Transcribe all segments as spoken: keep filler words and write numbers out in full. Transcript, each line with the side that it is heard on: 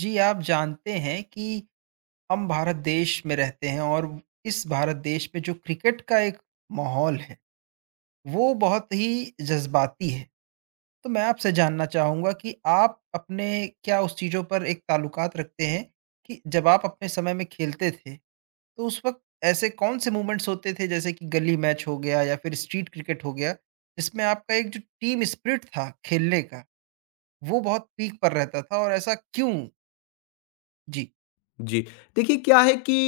right: जी, आप जानते हैं कि हम भारत देश में रहते हैं और इस भारत देश में जो क्रिकेट का एक माहौल है, वो बहुत ही जज़्बाती है। तो मैं आपसे जानना चाहूँगा कि आप अपने क्या उस चीज़ों पर एक ताल्लुकात रखते हैं कि जब आप अपने समय में खेलते थे, तो उस वक़्त ऐसे कौन-से मूवमेंट्स होते थे जैसे कि गली मैच हो गया या फिर स्ट्रीट क्रिकेट हो गया, जिसमें आपका एक जो टीम स्पिरिट था खेलने का, वो बहुत पीक पर रहता था और ऐसा क्यों? जी।
left: जी। देखिए क्या है कि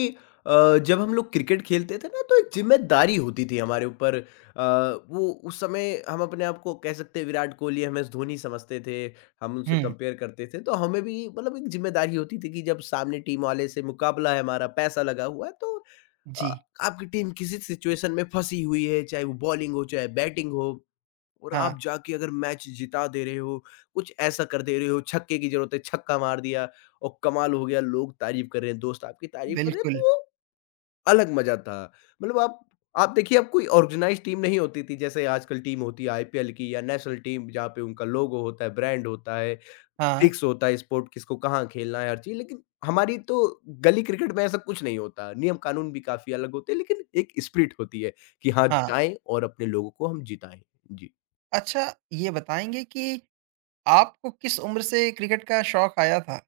left: अ, जब हम लोग क्रिकेट खेलते थे ना तो एक ज़िम्मेदारी होती थी हमारे ऊपर। अ, वो उस समय हम अपने आप को कह सकते हैं विराट कोहली, एम एस धोनी समझते थे, हम उनसे
right: हुँ।
left: कंपेयर करते थे। तो हमें भी मतलब एक ज़िम्मेदारी होती थी कि जब सामने टीम वाले से मुकाबला है हमारा, पैसा लगा हुआ है तो अ,
right: जी,
left: आपकी टीम किसी सिचुएशन में फँसी हुई है, चाहे वो बॉलिंग हो, चाहे बैटिंग हो। और
right: हाँ।
left: आप जाके अगर मैच जिता दे रहे हो, कुछ ऐसा कर दे रहे हो, छक्के की ज़रूरत है, छक्का मार दिया और कमाल हो गया, लोग तारीफ़ कर रहे हैं, दोस्त आपकी तारीफ़ कर रहे हैं,
right: बिल्कुल,
left: तो वो अलग मज़ा था। मतलब आप आप देखिए अब कोई ऑर्गेनाइज़ टीम नहीं होती थी, जैसे आजकल टीम होती है आई पी एल की या नेशनल टीम जहाँ पे उनका लोगो होता है, ब्रांड होता है,
right: हाँ,
left: फिक्स होता है स्पोर्ट किसको कहाँ खेलना है, हर चीज़। लेकिन हमारी तो गली क्रिकेट में ऐसा कुछ नहीं होता, नियम कानून भी काफ़ी अलग होते हैं, लेकिन एक स्पिरिट होती है कि हाँ,
right: हाँ।
left: जाएँ और अपने लोगों को हम जिताएँ। जी।
right: अच्छा, ये बताएँगे कि आपको किस उम्र से क्रिकेट का शौक आया था?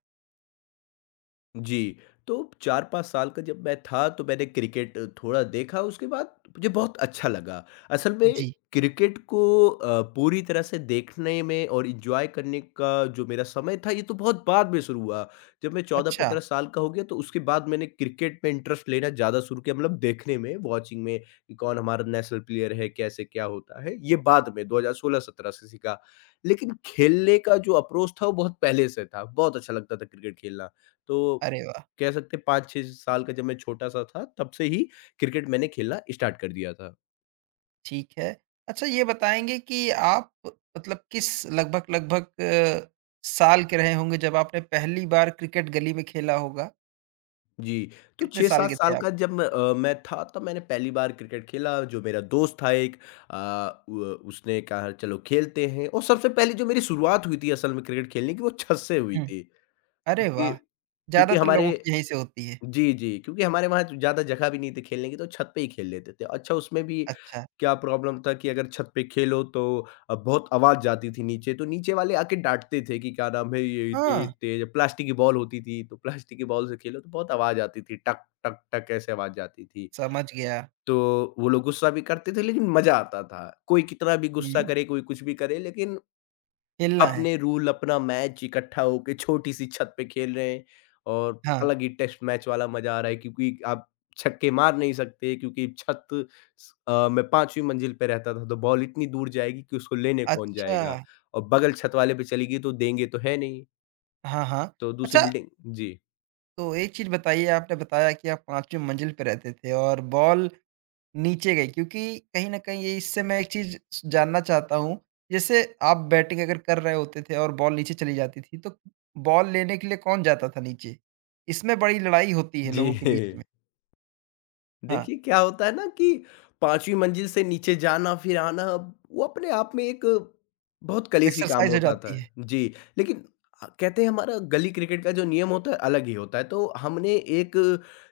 left: जी, तो चार पाँच साल का जब मैं था तो मैंने क्रिकेट थोड़ा देखा उसके बाद मुझे बहुत अच्छा लगा। असल में
right: जी।
left: क्रिकेट को अ, पूरी तरह से देखने में और एन्जॉय करने का जो मेरा समय था ये तो बहुत बाद में शुरू हुआ। जब मैं
right: अच्छा।
left: चौदह पंद्रह साल का हो गया तो उसके बाद मैंने क्रिकेट में इंटरेस्ट लेना ज़्यादा शुरू किया मतलब देखने में, वॉचिंग में कि कौन हमारा नेशनल प्लेयर है, कैसे क्या होता है, ये बाद में दो हज़ार सोलह-सत्रह से सीखा। लेकिन खेलने का जो अप्रोच था वो बहुत पहले से था, बहुत अच्छा लगता था क्रिकेट खेलना। तो
right: अरे वाह!
left: कह सकते हैं पाँच छह साल का जब मैं छोटा-सा था, तब से ही क्रिकेट मैंने खेलना स्टार्ट कर दिया था।
right: ठीक है। अच्छा, ये बताएँगे कि आप मतलब किस लगभग लगभग अ, साल के रहे होंगे जब आपने पहली बार क्रिकेट गली में खेला होगा?
left: जी, तो
right: कितने साल
left: छह सात
right: के थे
left: साल
right: आप?
left: का जब मैं अ, मैं था तब मैंने पहली बार क्रिकेट खेला, जो मेरा दोस्त था एक अ, व उसने कहा चलो खेलते हैं और सबसे पहले जो मेरी शुरुआत हुई थी असल में क्रिकेट खेलने की वो छत से हुई
right: हुँ।
left: थी,
right: अरे
left: क्योंकि
right: वाह!
left: क्योंकि
right: ज़्यादातर
left: हमारे
right: लोगों की यहीं से होती है।
left: जी, जी, क्योंकि हमारे वहाँ तो ज़्यादा जगह भी नहीं थी खेलने की, तो छत पे ही खेल लेते थे। अच्छा उसमें भी
right: अच्छा।
left: क्या प्रॉब्लम था कि अगर छत पे खेलो तो अ, बहुत आवाज़ जाती थी नीचे, तो नीचे वाले आके डाँटते थे कि क्या नाम है ये इतनी
right: हाँ,
left: तेज़ प्लास्टिक की बॉल होती थी, तो प्लास्टिक की बॉल से खेलो तो बहुत आवाज़ आती थी, टक, टक, टक ऐसे आवाज़ जाती थी।
right: समझ गया।
left: तो वो लोग गुस्सा भी करते थे लेकिन मज़ा आता था। कोई कितना भी गुस्सा
right: हुँ,
left: करे, कोई कुछ भी करे लेकिन
right: खेलना है।
left: अपने रूल अपना मैच इकट्ठा होके छोटी-सी छत पे खेल रहे हैं और
right: हाँ,
left: अलग ही टेस्ट मैच वाला मज़ा आ रहा है क्योंकि आप छक्के मार नहीं सकते क्योंकि छत स अ, मैं पाँचवीं मंजिल पे रहता था तो बॉल इतनी दूर जाएगी कि उसको लेने कौन
right: अच्छा।
left: जाएगा और बगल छत वाले पे चली गई तो देंगे तो है नहीं,
right: हाँ, हाँ।
left: तो दूसरी
right: अच्छा,
left: बिल्डिंग। जी।
right: तो एक चीज़ बताइए, आपने बताया कि आप 5वीं मंज़िल पे रहते थे और बॉल नीचे गई, क्योंकि कहीं न कहीं ये इससे मैं एक चीज़ स जानना चाहता हूँ। जैसे आप बैटिंग अगर कर रहे होते थे और बॉल नीचे चली जाती थी, तो बॉल लेने के लिए कौन जाता था नीचे? इसमें बड़ी लड़ाई होती है
left: जी।
right: लोगों के बीच में। हाँ,
left: देखिए, क्या होता है ना कि पाँचवीं मंजिल से नीचे जाना फिर आना, वो अपने आप में एक बहुत कलेशी काम
right: एक्सरसाइज़ हो
left: होता था।
right: जाती है।
left: जी, लेकिन अ, कहते हैं हमारा गली क्रिकेट का जो नियम होता है अलग ही होता है, तो हमने एक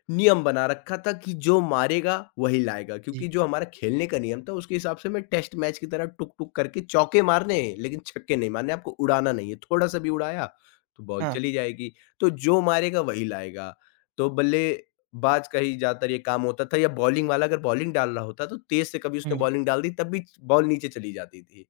left: नियम बना रखा था कि जो मारेगा वही लाएगा,
right: जी,
left: क्योंकि जो हमारा खेलने का नियम था उसके हिसाब से हमें टेस्ट मैच की तरह टुक-टुक करके चौके मारने हैं, लेकिन छक्के नहीं मारने, आपको उड़ाना नहीं है, थोड़ा-सा भी उड़ाया तो बॉल
right: हाँ।
left: चली जाएगी, तो जो मारेगा वही लाएगा। तो बल्ले बाज का ही ज़्यादातर ये काम होता था या बॉलिंग वाला अगर बॉलिंग डाल रहा होता तो तेज़ से कभी उसने
right: हुँ।
left: बॉलिंग डाल दी तब भी बॉल नीचे चली जाती थी,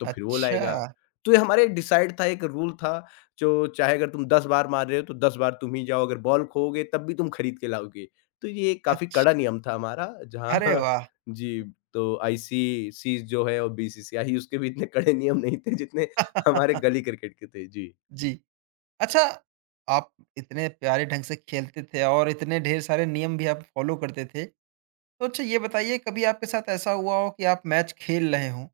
left: तो फिर वो
right: अच्छा।
left: लाएगा। तो ये हमारे डिसाइड था एक रूल था जो चाहे अगर तुम दस बार मार रहे हो तो दस बार तुम ही जाओ, अगर बॉल खोओगे तब भी तुम खरीद के लाओगे। तो ये काफ़ी कड़ा
right: अच्छ
left: नियम था हमारा जहाँ।
right: अरे वाह!
left: जी, तो आई सी सी जो है और बी सी सी आई उसके भी इतने कड़े नियम नहीं थे जितने हमारे गली क्रिकेट के थे। जी।
right: जी। अच्छा, आप इतने प्यारे ढंग से खेलते थे और इतने ढेर सारे नियम भी आप फ़ॉलो करते थे। तो अच्छा, ये बताइए कभी आपके साथ ऐसा हुआ हो कि आप मैच खेल रहे हों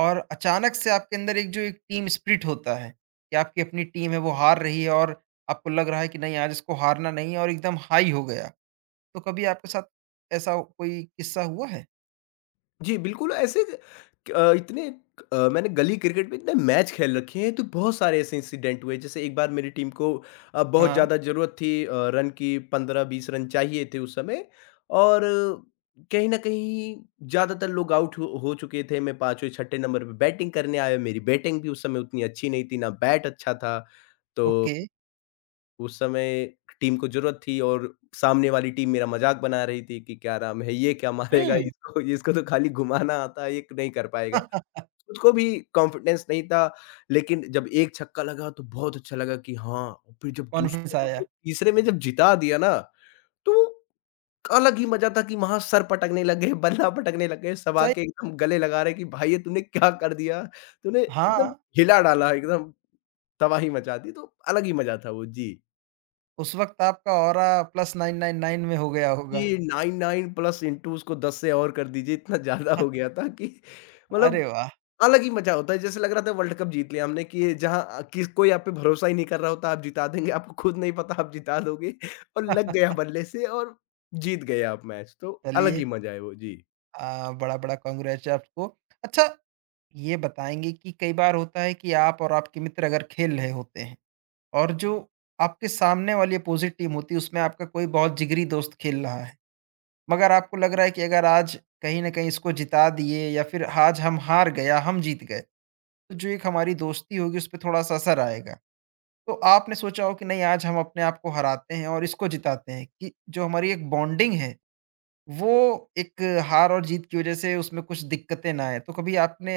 right: और अचानक से आपके अंदर एक जो एक टीम स्पिरिट होता है कि आपकी अपनी टीम है वो हार रही है और आपको लग रहा है कि नहीं, आज इसको हारना नहीं है और एकदम हाई हो गया, तो कभी आपके साथ ऐसा कोई किस्सा हुआ है?
left: जी, बिल्कुल ऐसे अ, इतने अ, मैंने गली क्रिकेट में इतने मैच खेल रखे हैं तो बहुत सारे ऐसे इंसिडेंट हुए जैसे एक बार मेरी टीम को अ, बहुत
right: हाँ।
left: ज़्यादा ज़रूरत थी अ, रन की पंद्रह बीस रन चाहिए थे उस समय और अ, कहीं न कहीं ज़्यादातर लोग आउट हो हो चुके थे। मैं पाँचवें छठे नंबर पे बैटिंग करने आया, मेरी बैटिंग भी उस समय उतनी अच्छी नहीं थी, ना बैट अच्छा था। तो
right: ओके।
left: उस समय टीम को ज़रूरत थी और सामने वाली टीम मेरा मज़ाक बना रही थी कि क्या नाम है, ये क्या मारेगा
right: हम्म।
left: इसको इसको तो खाली घुमाना आता है, ये नहीं कर पाएगा। उसको भी कॉन्फिडेंस नहीं था, लेकिन जब एक छक्का लगा तो बहुत अच्छा लगा कि हाँ, और फिर जब
right: कॉन्फिडेंस
left: दूसरा हुआ
right: आया।
left: और तीसरे में जब जिता दिया ना, तो अलग ही मज़ा था कि वहाँ सर पटकने लगे, बल्ला पटकने लग गए, सब
right: सही।
left: आके एकदम गले लगा रहे कि भाई ये तूने क्या कर दिया? तूने एकदम
right: हाँ।
left: हिला डाला, एकदम तबाही मचा दी, तो अलग ही मज़ा था वो। जी।
right: उस वक्त आपका aura plus nine nine nine में हो गया होगा।
left: ये निन्यानवे प्लस इंटू उसको दस से और कर दीजिए, इतना ज़्यादा हो गया था कि मतलब
right: अरे वाह!
left: अलग ही मज़ा होता है, जैसे लग रहा था वर्ल्ड कप जीत लिया हमने कि जहाँ अ, किस कोई आप पे भरोसा ही नहीं कर रहा होता, आप जिता देंगे, आपको खुद नहीं पता आप जिता दोगे और लग गया बल्ले से और जीत गए आप मैच, तो अलग ही
right: चलिए।
left: मज़ा है वो। जी।
right: आ, बड़ा बड़ा कांग्रेचुलेशन आपको। अच्छा, ये बताएँगे कि कई बार होता है कि आप और आपके मित्र अगर खेल रहे होते हैं और जो आपके सामने वाली अपोज़िट टीम होती है, उसमें आपका कोई बहुत जिगरी दोस्त खेल रहा है। मगर आपको लग रहा है कि अगर आज कहीं न कहीं इसको जिता दिए या फिर आज हम हार गए या हम जीत गए, तो जो एक हमारी दोस्ती होगी उसपे थोड़ा-सा असर आएगा। तो आपने सोचा हो कि नहीं, आज हम अपने आप को हराते हैं और इसको जिताते हैं, कि जो हमारी एक बॉन्डिंग है, वो एक हार और जीत की वज़ह से उसमें कुछ दिक्कतें ना आएँ। तो कभी आपने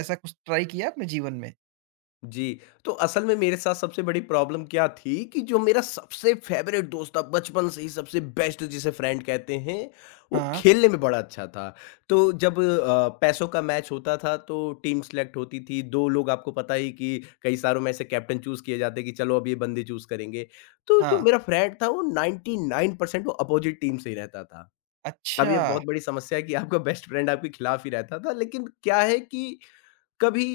right: ऐसा कुछ ट्राई किया अपने जीवन में?
left: जी, तो असल में मेरे साथ सबसे बड़ी प्रॉब्लम क्या थी कि जो मेरा सबसे फ़ेवरेट दोस्त था, बचपन से ही सबसे बेस्ट जिसे फ्रेंड कहते हैं, वो
right: हाँ,
left: खेलने में बड़ा अच्छा था। तो जब अ, पैसों का मैच होता था तो टीम सेलेक्ट होती थी, दो लोग आपको पता ही कि कई सारों में से कैप्टन चूज़ किए जाते हैं कि चलो अब ये बंदे चूज़ करेंगे। तो जो
right: हाँ।
left: मेरा फ्रेंड था वो निन्यानवे परसेंट वो अपोज़िट टीम से ही रहता था। अब ये
right: अच्छा!
left: बहुत बड़ी समस्या है कि आपका बेस्ट फ्रेंड आपके खिलाफ ही रहता था, लेकिन क्या है कि कभी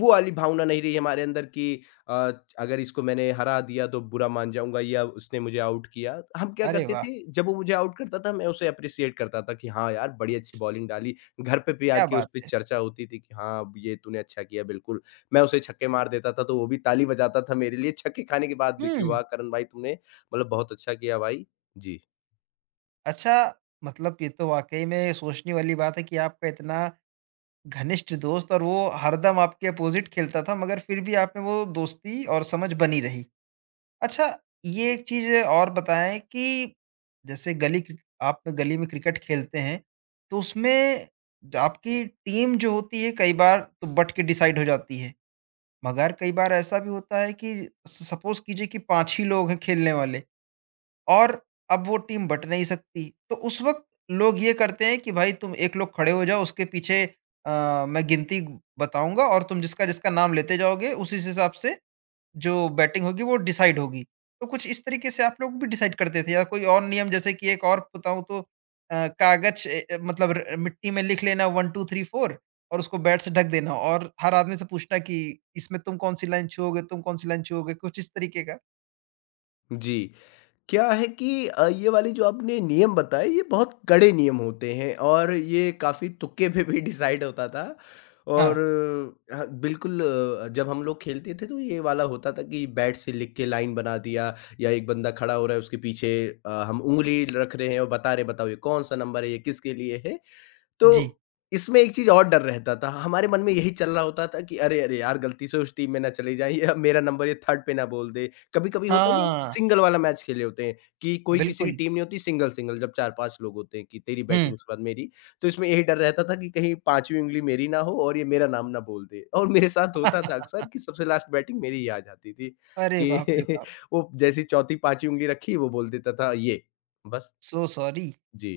left: वो वाली भावना नहीं रही हमारे अंदर कि अ, अगर इसको मैंने हरा दिया तो बुरा मान जाऊँगा या उसने मुझे आउट किया। हम क्या
right: अरे
left: करते
right: वाह!
left: थे जब वो मुझे आउट करता था मैं उसे एप्रिशिएट करता था कि हाँ यार, बड़ी अच्छी बॉलिंग डाली। घर पे भी
right: क्या
left: आके उस
right: बात
left: पे
right: है।
left: चर्चा होती थी कि हाँ, ये तूने अच्छा किया बिल्कुल। मैं उसे छक्के मार देता था तो वो भी ताली बजाता था मेरे लिए छक्के खाने के बाद भी कि
right: हुँ।
left: वाह! करण भाई तुमने मतलब बहुत अच्छा किया भाई। जी।
right: अच्छा, मतलब ये तो वाक़ई में सोचने वाली बात है कि आपका इतना घनिष्ठ दोस्त, और वो हरदम आपके अपोज़िट खेलता था मगर फिर भी आप में वो दोस्ती और समझ बनी रही। अच्छा, ये एक चीज़ और बताएँ कि जैसे गली क्रिक आप गली में क्रिकेट खेलते हैं, तो उसमें जो आपकी टीम जो होती है कई बार तो बँट के डिसाइड हो जाती है। मगर कई बार ऐसा भी होता है कि स सपोज़ कीजिए कि पाँच ही लोग हैं खेलने वाले, और अब वो टीम बट नहीं सकती। तो उस वक़्त लोग ये करते हैं कि भाई तुम एक लोग खड़े हो जाओ उसके पीछे, अ, मैं गिनती बताऊँगा और तुम जिसका-जिसका नाम लेते जाओगे उसी हिसाब से जो बैटिंग होगी वो डिसाइड होगी। तो कुछ इस तरीके से आप लोग भी डिसाइड करते थे या कोई और नियम, जैसे कि एक और बताऊँ तो अ, कागज़, ए ए, मतलब र मिट्टी में लिख लेना एक दो तीन चार और उसको बैट से ढक देना और हर आदमी से पूछना कि इसमें तुम कौन-सी लाइन छुओगे, तुम कौन-सी लाइन छुओगे? कुछ इस तरीके का?
left: जी। क्या है कि अ, ये वाली जो आपने नियम बताए ये बहुत कड़े नियम होते हैं और ये काफ़ी तुक्के पे भी डिसाइड होता था और
right: हाँ,
left: अ, हाँ, बिल्कुल अ, जब हम लोग खेलते थे तो ये वाला होता था कि बैट से लिख के लाइन बना दिया या एक बंदा खड़ा हो रहा है उसके पीछे अ, हम उंगली रख रहे हैं और बता रहे हैं, बताओ ये कौन सा नंबर है ये किसके लिए है
right: जी।
left: तो इसमें एक चीज़ और डर रहता था। हमारे मन में यही चल रहा होता था कि अरे, अरे यार! गलती से उस टीम में ना चले जाएँ या मेरा नंबर ये थर्ड पे ना बोल दे। कभी-कभी होता नहीं है हम
right: हाँ,
left: सिंगल वाला मैच खेले होते हैं कि कोई किसी की
right: बिल्कुल।
left: टीम नहीं होती सिंगल-सिंगल, जब चार पाँच लोग होते हैं कि तेरी
right: हुँ।
left: बैटिंग उसके बाद मेरी। तो इसमें यही डर रहता था कि कहीं पाँचवीं उंगली मेरी ना हो और ये मेरा नाम ना बोल दे। और मेरे साथ होता था अक्सर कि सबसे लास्ट बैटिंग मेरी ही आ जाती थी
right: अरे
left: कि
right: बाप रे बाप!
left: वो जैसे ही चौथी, पाँचवीं उंगली रखी वो बोल देता था ये। बस,
right: सो सॉरी।
left: जी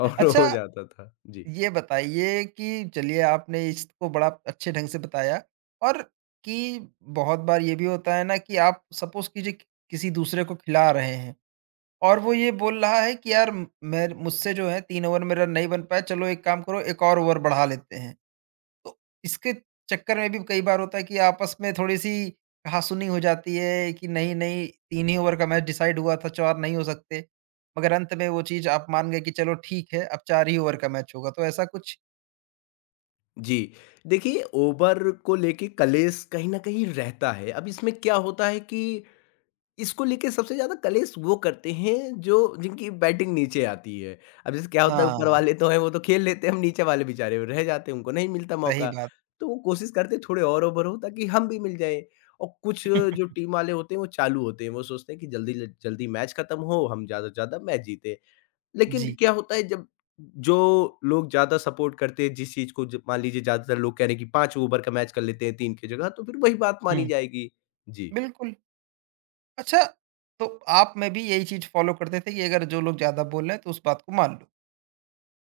left: और
right: अच्छा,
left: हो जाता था। जी।
right: ये बताइए कि चलिए आपने इसको बड़ा अच्छे ढंग से बताया। और कि बहुत बार ये भी होता है ना कि आप सपोज़ कीजिए कि किसी दूसरे को खिला रहे हैं और वो ये बोल रहा है कि यार, म- मैं, मुझसे जो है तीन ओवर मेरा नहीं बन पाया, चलो एक काम करो, एक और ओवर बढ़ा लेते हैं। तो इसके चक्कर में भी कई बार होता है कि आपस में थोड़ी सी कहासुनी हो जाती है कि नहीं नहीं, तीन ही ओवर का मैच डिसाइड हुआ था, चार नहीं हो सकते। मगर अंत में वो चीज़ आप मान गए कि चलो ठीक है, अब चार ही ओवर का मैच होगा, तो ऐसा कुछ।
left: जी, देखिए उबर को लेके कलेश कहीं न कहीं रहता है। अब इसमें क्या होता है कि इसको लेके सबसे ज़्यादा कलेश वो करते हैं जो जिनकी बैटिंग नीचे आती है। अब जैसे क्या होता है, ऊपर
right: हाँ,
left: वाले तो हैं वो तो खेल लेते हैं, हम नीचे वाले बेचारे वो रह जाते हैं, उनको नहीं मिलता
right: सही
left: मौका।
right: बात।
left: तो वो कोशिश करते हैं थोड़े और ओवर हो ताकि हम भी मिल जाएँ। और कुछ जो टीम वाले होते हैं वो चालू होते हैं। वो सोचते हैं कि जल्दी ल जल्दी मैच खत्म हो, हम ज़्यादा से ज़्यादा मैच जीतें। लेकिन
right: जी,
left: क्या होता है जब जो लोग ज़्यादा सपोर्ट करते हैं जिस चीज़ को, ज मान लीजिए ज़्यादातर लोग कह रहे हैं कि पाँच ओवर का मैच कर लेते हैं तीन की जगह, तो फिर वही बात मानी
right: हुँ,
left: जाएगी। जी।
right: बिल्कुल। अच्छा, तो आप में भी यही चीज़ फ़ॉलो करते थे कि अगर जो लोग ज़्यादा बोल रहे हैं तो उस बात को मान लो।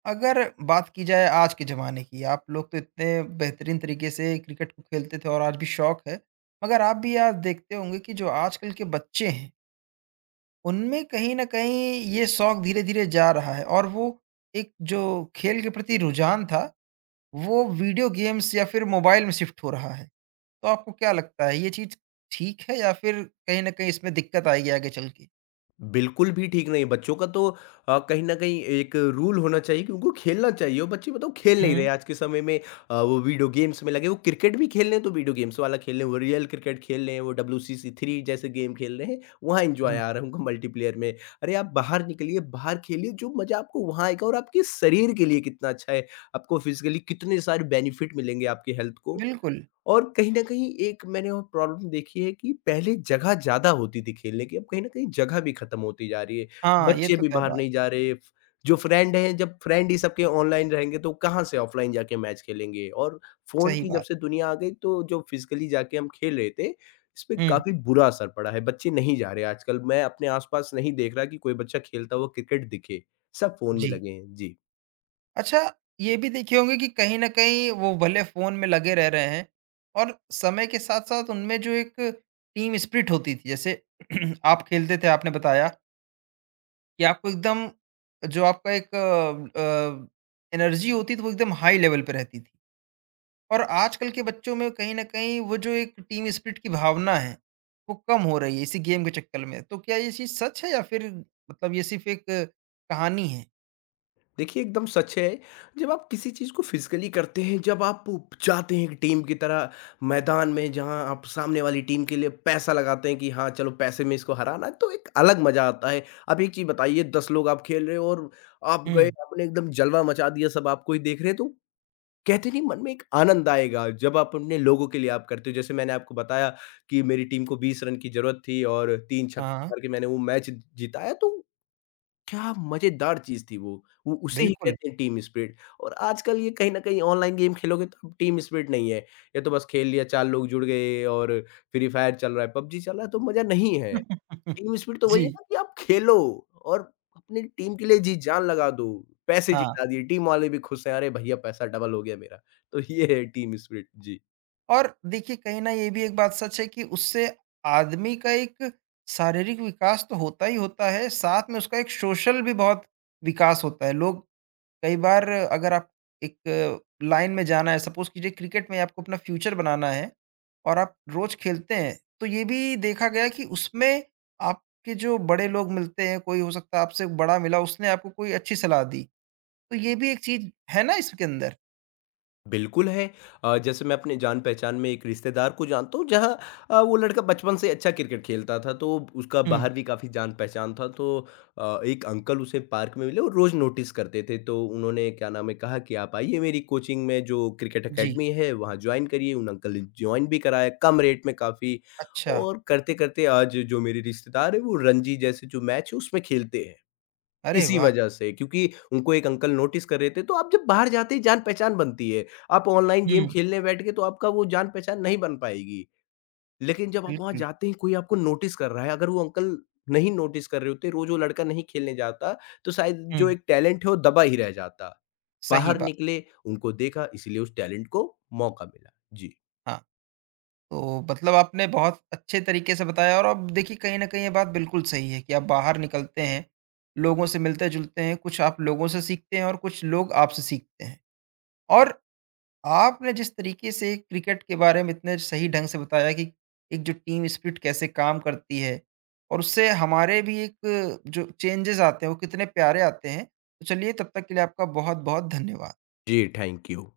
right: अगर बात की जाए आज के ज़माने की, आप लोग तो इतने बेहतरीन तरीके से क्रिकेट को खेलते थे और आज भी शौक है। मगर आप भी आज देखते होंगे कि जो आजकल के बच्चे हैं, उनमें कहीं न कहीं ये शौक धीरे-धीरे जा रहा है और वो एक जो खेल के प्रति रुझान था, वो वीडियो गेम्स या फिर मोबाइल में शिफ्ट हो रहा है। तो आपको क्या लगता है, ये चीज़ ठीक है या फिर कहीं न कहीं इसमें दिक्कत आएगी आगे चल के?
left: बिल्कुल भी ठीक नहीं है बच्चों का तो। अ, कहीं न कहीं एक रूल होना चाहिए कि उनको खेलना चाहिए, और बच्चे बताओ खेल नहीं
right: हुँ,
left: रहे आज के समय में। अ, वो वीडियो गेम्स में लगे, वो क्रिकेट भी खेल रहे हैं तो वीडियो गेम्स वाला खेल रहे हैं, वो रियल क्रिकेट खेल रहे हैं, वो डब्ल्यू सी सी थ्री जैसे गेम खेल रहे हैं। वहाँ एन्जॉय
right: जी।
left: आ रहा है उनको मल्टीप्लेयर में। अरे आप बाहर निकलिए, बाहर खेलिए, जो मज़ा आपको वहाँ आएगा और आपके शरीर के लिए कितना अच्छा है, आपको फिज़िकली कितने सारे बेनिफिट मिलेंगे आपकी हेल्थ को।
right: बिल्कुल।
left: और कहीं न कहीं एक मैंने और प्रॉब्लम देखी है कि पहले जगह ज़्यादा होती थी खेलने की, अब कहीं न कहीं जगह भी खत्म होती जा रही है।
right: हाँ, ये
left: बच्चे
right: तो
left: भी
right: तय
left: बाहर
right: बात।
left: नहीं जा रहे, फ जो फ्रेंड हैं, जब फ्रेंड ही सबके ऑनलाइन रहेंगे तो कहाँ से ऑफलाइन जाके मैच खेलेंगे? और फ़ोन
right: सही
left: की जब
right: बात।
left: से दुनिया आ गई तो जो फिज़िकली जाके हम खेल रहे थे, इसपे
right: हुँ,
left: काफ़ी बुरा असर पड़ा है, बच्चे नहीं जा रहे आजकल। मैं अपने आस-पास नहीं देख रहा कि कोई बच्चा खेलता हुआ क्रिकेट दिखे, सब फ़ोन में
right: जी।
left: लगे हैं। जी।
right: अच्छा, ये भी देखे होंगे कि कहीं न कहीं वो भले फ़ोन में लगे रह रहे हैं और समय के साथ-साथ उनमें जो एक टीम स्पिरिट होती थी, जैसे आप खेलते थे आपने बताया कि आपको एकदम, जो आपका एक अ अ, एनर्जी होती थी वो एकदम हाई लेवल पे रहती थी। और आजकल के बच्चों में कहीं न कहीं वो जो एक टीम स्पिरिट की भावना है, वो कम हो रही है इसी गेम के चक्कर में। तो क्या ये चीज़ सच है या फिर मतलब ये सिर्फ़ एक कहानी है?
left: देखिए, एकदम सच है। जब आप किसी चीज़ को फ़िज़िकली करते हैं, जब आप जाते हैं एक टीम की तरह मैदान में जहाँ आप सामने वाली टीम के लिए पैसा लगाते हैं कि हाँ, चलो पैसे में इसको हराना है, तो एक अलग मज़ा आता है। अब एक चीज़ बताइए, दस लोग आप खेल रहे हो और आप गए,
right: हुँ।
left: आपने एकदम जलवा मचा दिया, सब आपको ही देख रहे हैं, तो कहते नहीं मन में एक आनंद आएगा, जब आप अपने लोगों के लिए आप करते हो। जैसे मैंने आपको बताया कि मेरी टीम को बीस रन की ज़रूरत थी और तीन छक्के
right: हाँ,
left: मार के मैंने वो मैच जिताया, तो क्या मज़ेदार चीज़ थी वो। वो उसे ही
right: बिल्कुल।
left: कहते हैं टीम स्पिरिट। और आजकल ये कहीं न कहीं ऑनलाइन गेम खेलोगे तो अब टीम स्पिरिट नहीं है। ये तो बस खेल लिया, चार लोग जुड़ गए और फ्री फायर चल रहा है, पबजी चल रहा है, तो मज़ा नहीं है। टीम स्पिरिट तो
right: जी,
left: वही है ना, कि आप खेलो और अपनी टीम के लिए जी जान लगा दो, पैसे
right: हाँ।
left: जिता दिए, टीम वाले भी खुश हैं, अरे भैया पैसा डबल हो गया मेरा। तो ये है टीम स्पिरिट। जी।
right: और देखिए कहीं न ये भी एक बात सच है कि उससे आदमी का एक शारीरिक विकास तो होता ही होता है, साथ में उसका एक सोशल भी बहुत विकास होता है। लोग कई बार, अगर आप एक लाइन में जाना है, सपोज कीजिए क्रिकेट में आपको अपना फ्यूचर बनाना है और आप रोज खेलते हैं, तो ये भी देखा गया कि उसमें आपके जो बड़े लोग मिलते हैं, कोई हो सकता है आपसे बड़ा मिला, उसने आपको कोई अच्छी सलाह दी, तो ये भी एक चीज है ना इसके अंदर।
left: बिल्कुल है। अ, जैसे मैं अपने जान-पहचान में एक रिश्तेदार को जानता हूँ जहाँ अ, वो लड़का बचपन से अच्छा क्रिकेट खेलता था, तो उसका
right: हुँ,
left: बाहर भी काफ़ी जान-पहचान था। तो अ, एक अंकल उसे पार्क में मिले और रोज़ नोटिस करते थे, तो उन्होंने क्या नाम है कहा कि आप आइए मेरी कोचिंग में, जो क्रिकेट
right: जी।
left: अकेडमी है वहाँ जॉइन करिए। उन अंकल ने जॉइन भी कराया कम रेट में काफ़ी।
right: अच्छा,
left: और करते-करते आज जो मेरे रिश्तेदार हैं वो रणजी जैसे जो मैच है उसमें खेलते हैं।
right: अरे
left: इसी
right: वाह!
left: वजह से, क्योंकि उनको एक अंकल नोटिस कर रहे थे, तो आप जब बाहर जाते ही जान-पहचान बनती है। आप ऑनलाइन गेम
right: हुँ।
left: खेलने बैठ के तो आपका वो जान-पहचान नहीं बन पाएगी। लेकिन जब आप वहाँ
right: बिल्कुल,
left: जाते ही कोई आपको नोटिस कर रहा है, अगर वो अंकल नहीं नोटिस कर रहे होते, रोज़ वो लड़का नहीं खेलने जाता, तो शायद
right: हुँ।
left: जो एक टैलेंट है वो दबा ही रह जाता।
right: सही
left: बाहर
right: बात,
left: निकले, उनको देखा, इसीलिए उस टैलेंट को मौका मिला। जी।
right: हाँ। तो मतलब आपने बहुत अच्छे तरीके से बताया, और अब देखिए कहीं न कहीं ये बात बिल्कुल सही है कि आप बाहर निकलते हैं, लोगों से मिलते-जुलते हैं, कुछ आप लोगों से सीखते हैं और कुछ लोग आपसे सीखते हैं। और आपने जिस तरीके से क्रिकेट के बारे में इतने सही ढंग से बताया कि एक जो टीम स्पिरिट कैसे काम करती है और उससे हमारे भी एक जो चेंजेज़ आते हैं वो कितने प्यारे आते हैं। तो चलिए, तब तक के लिए आपका बहुत-बहुत धन्यवाद।
left: जी, थैंक यू।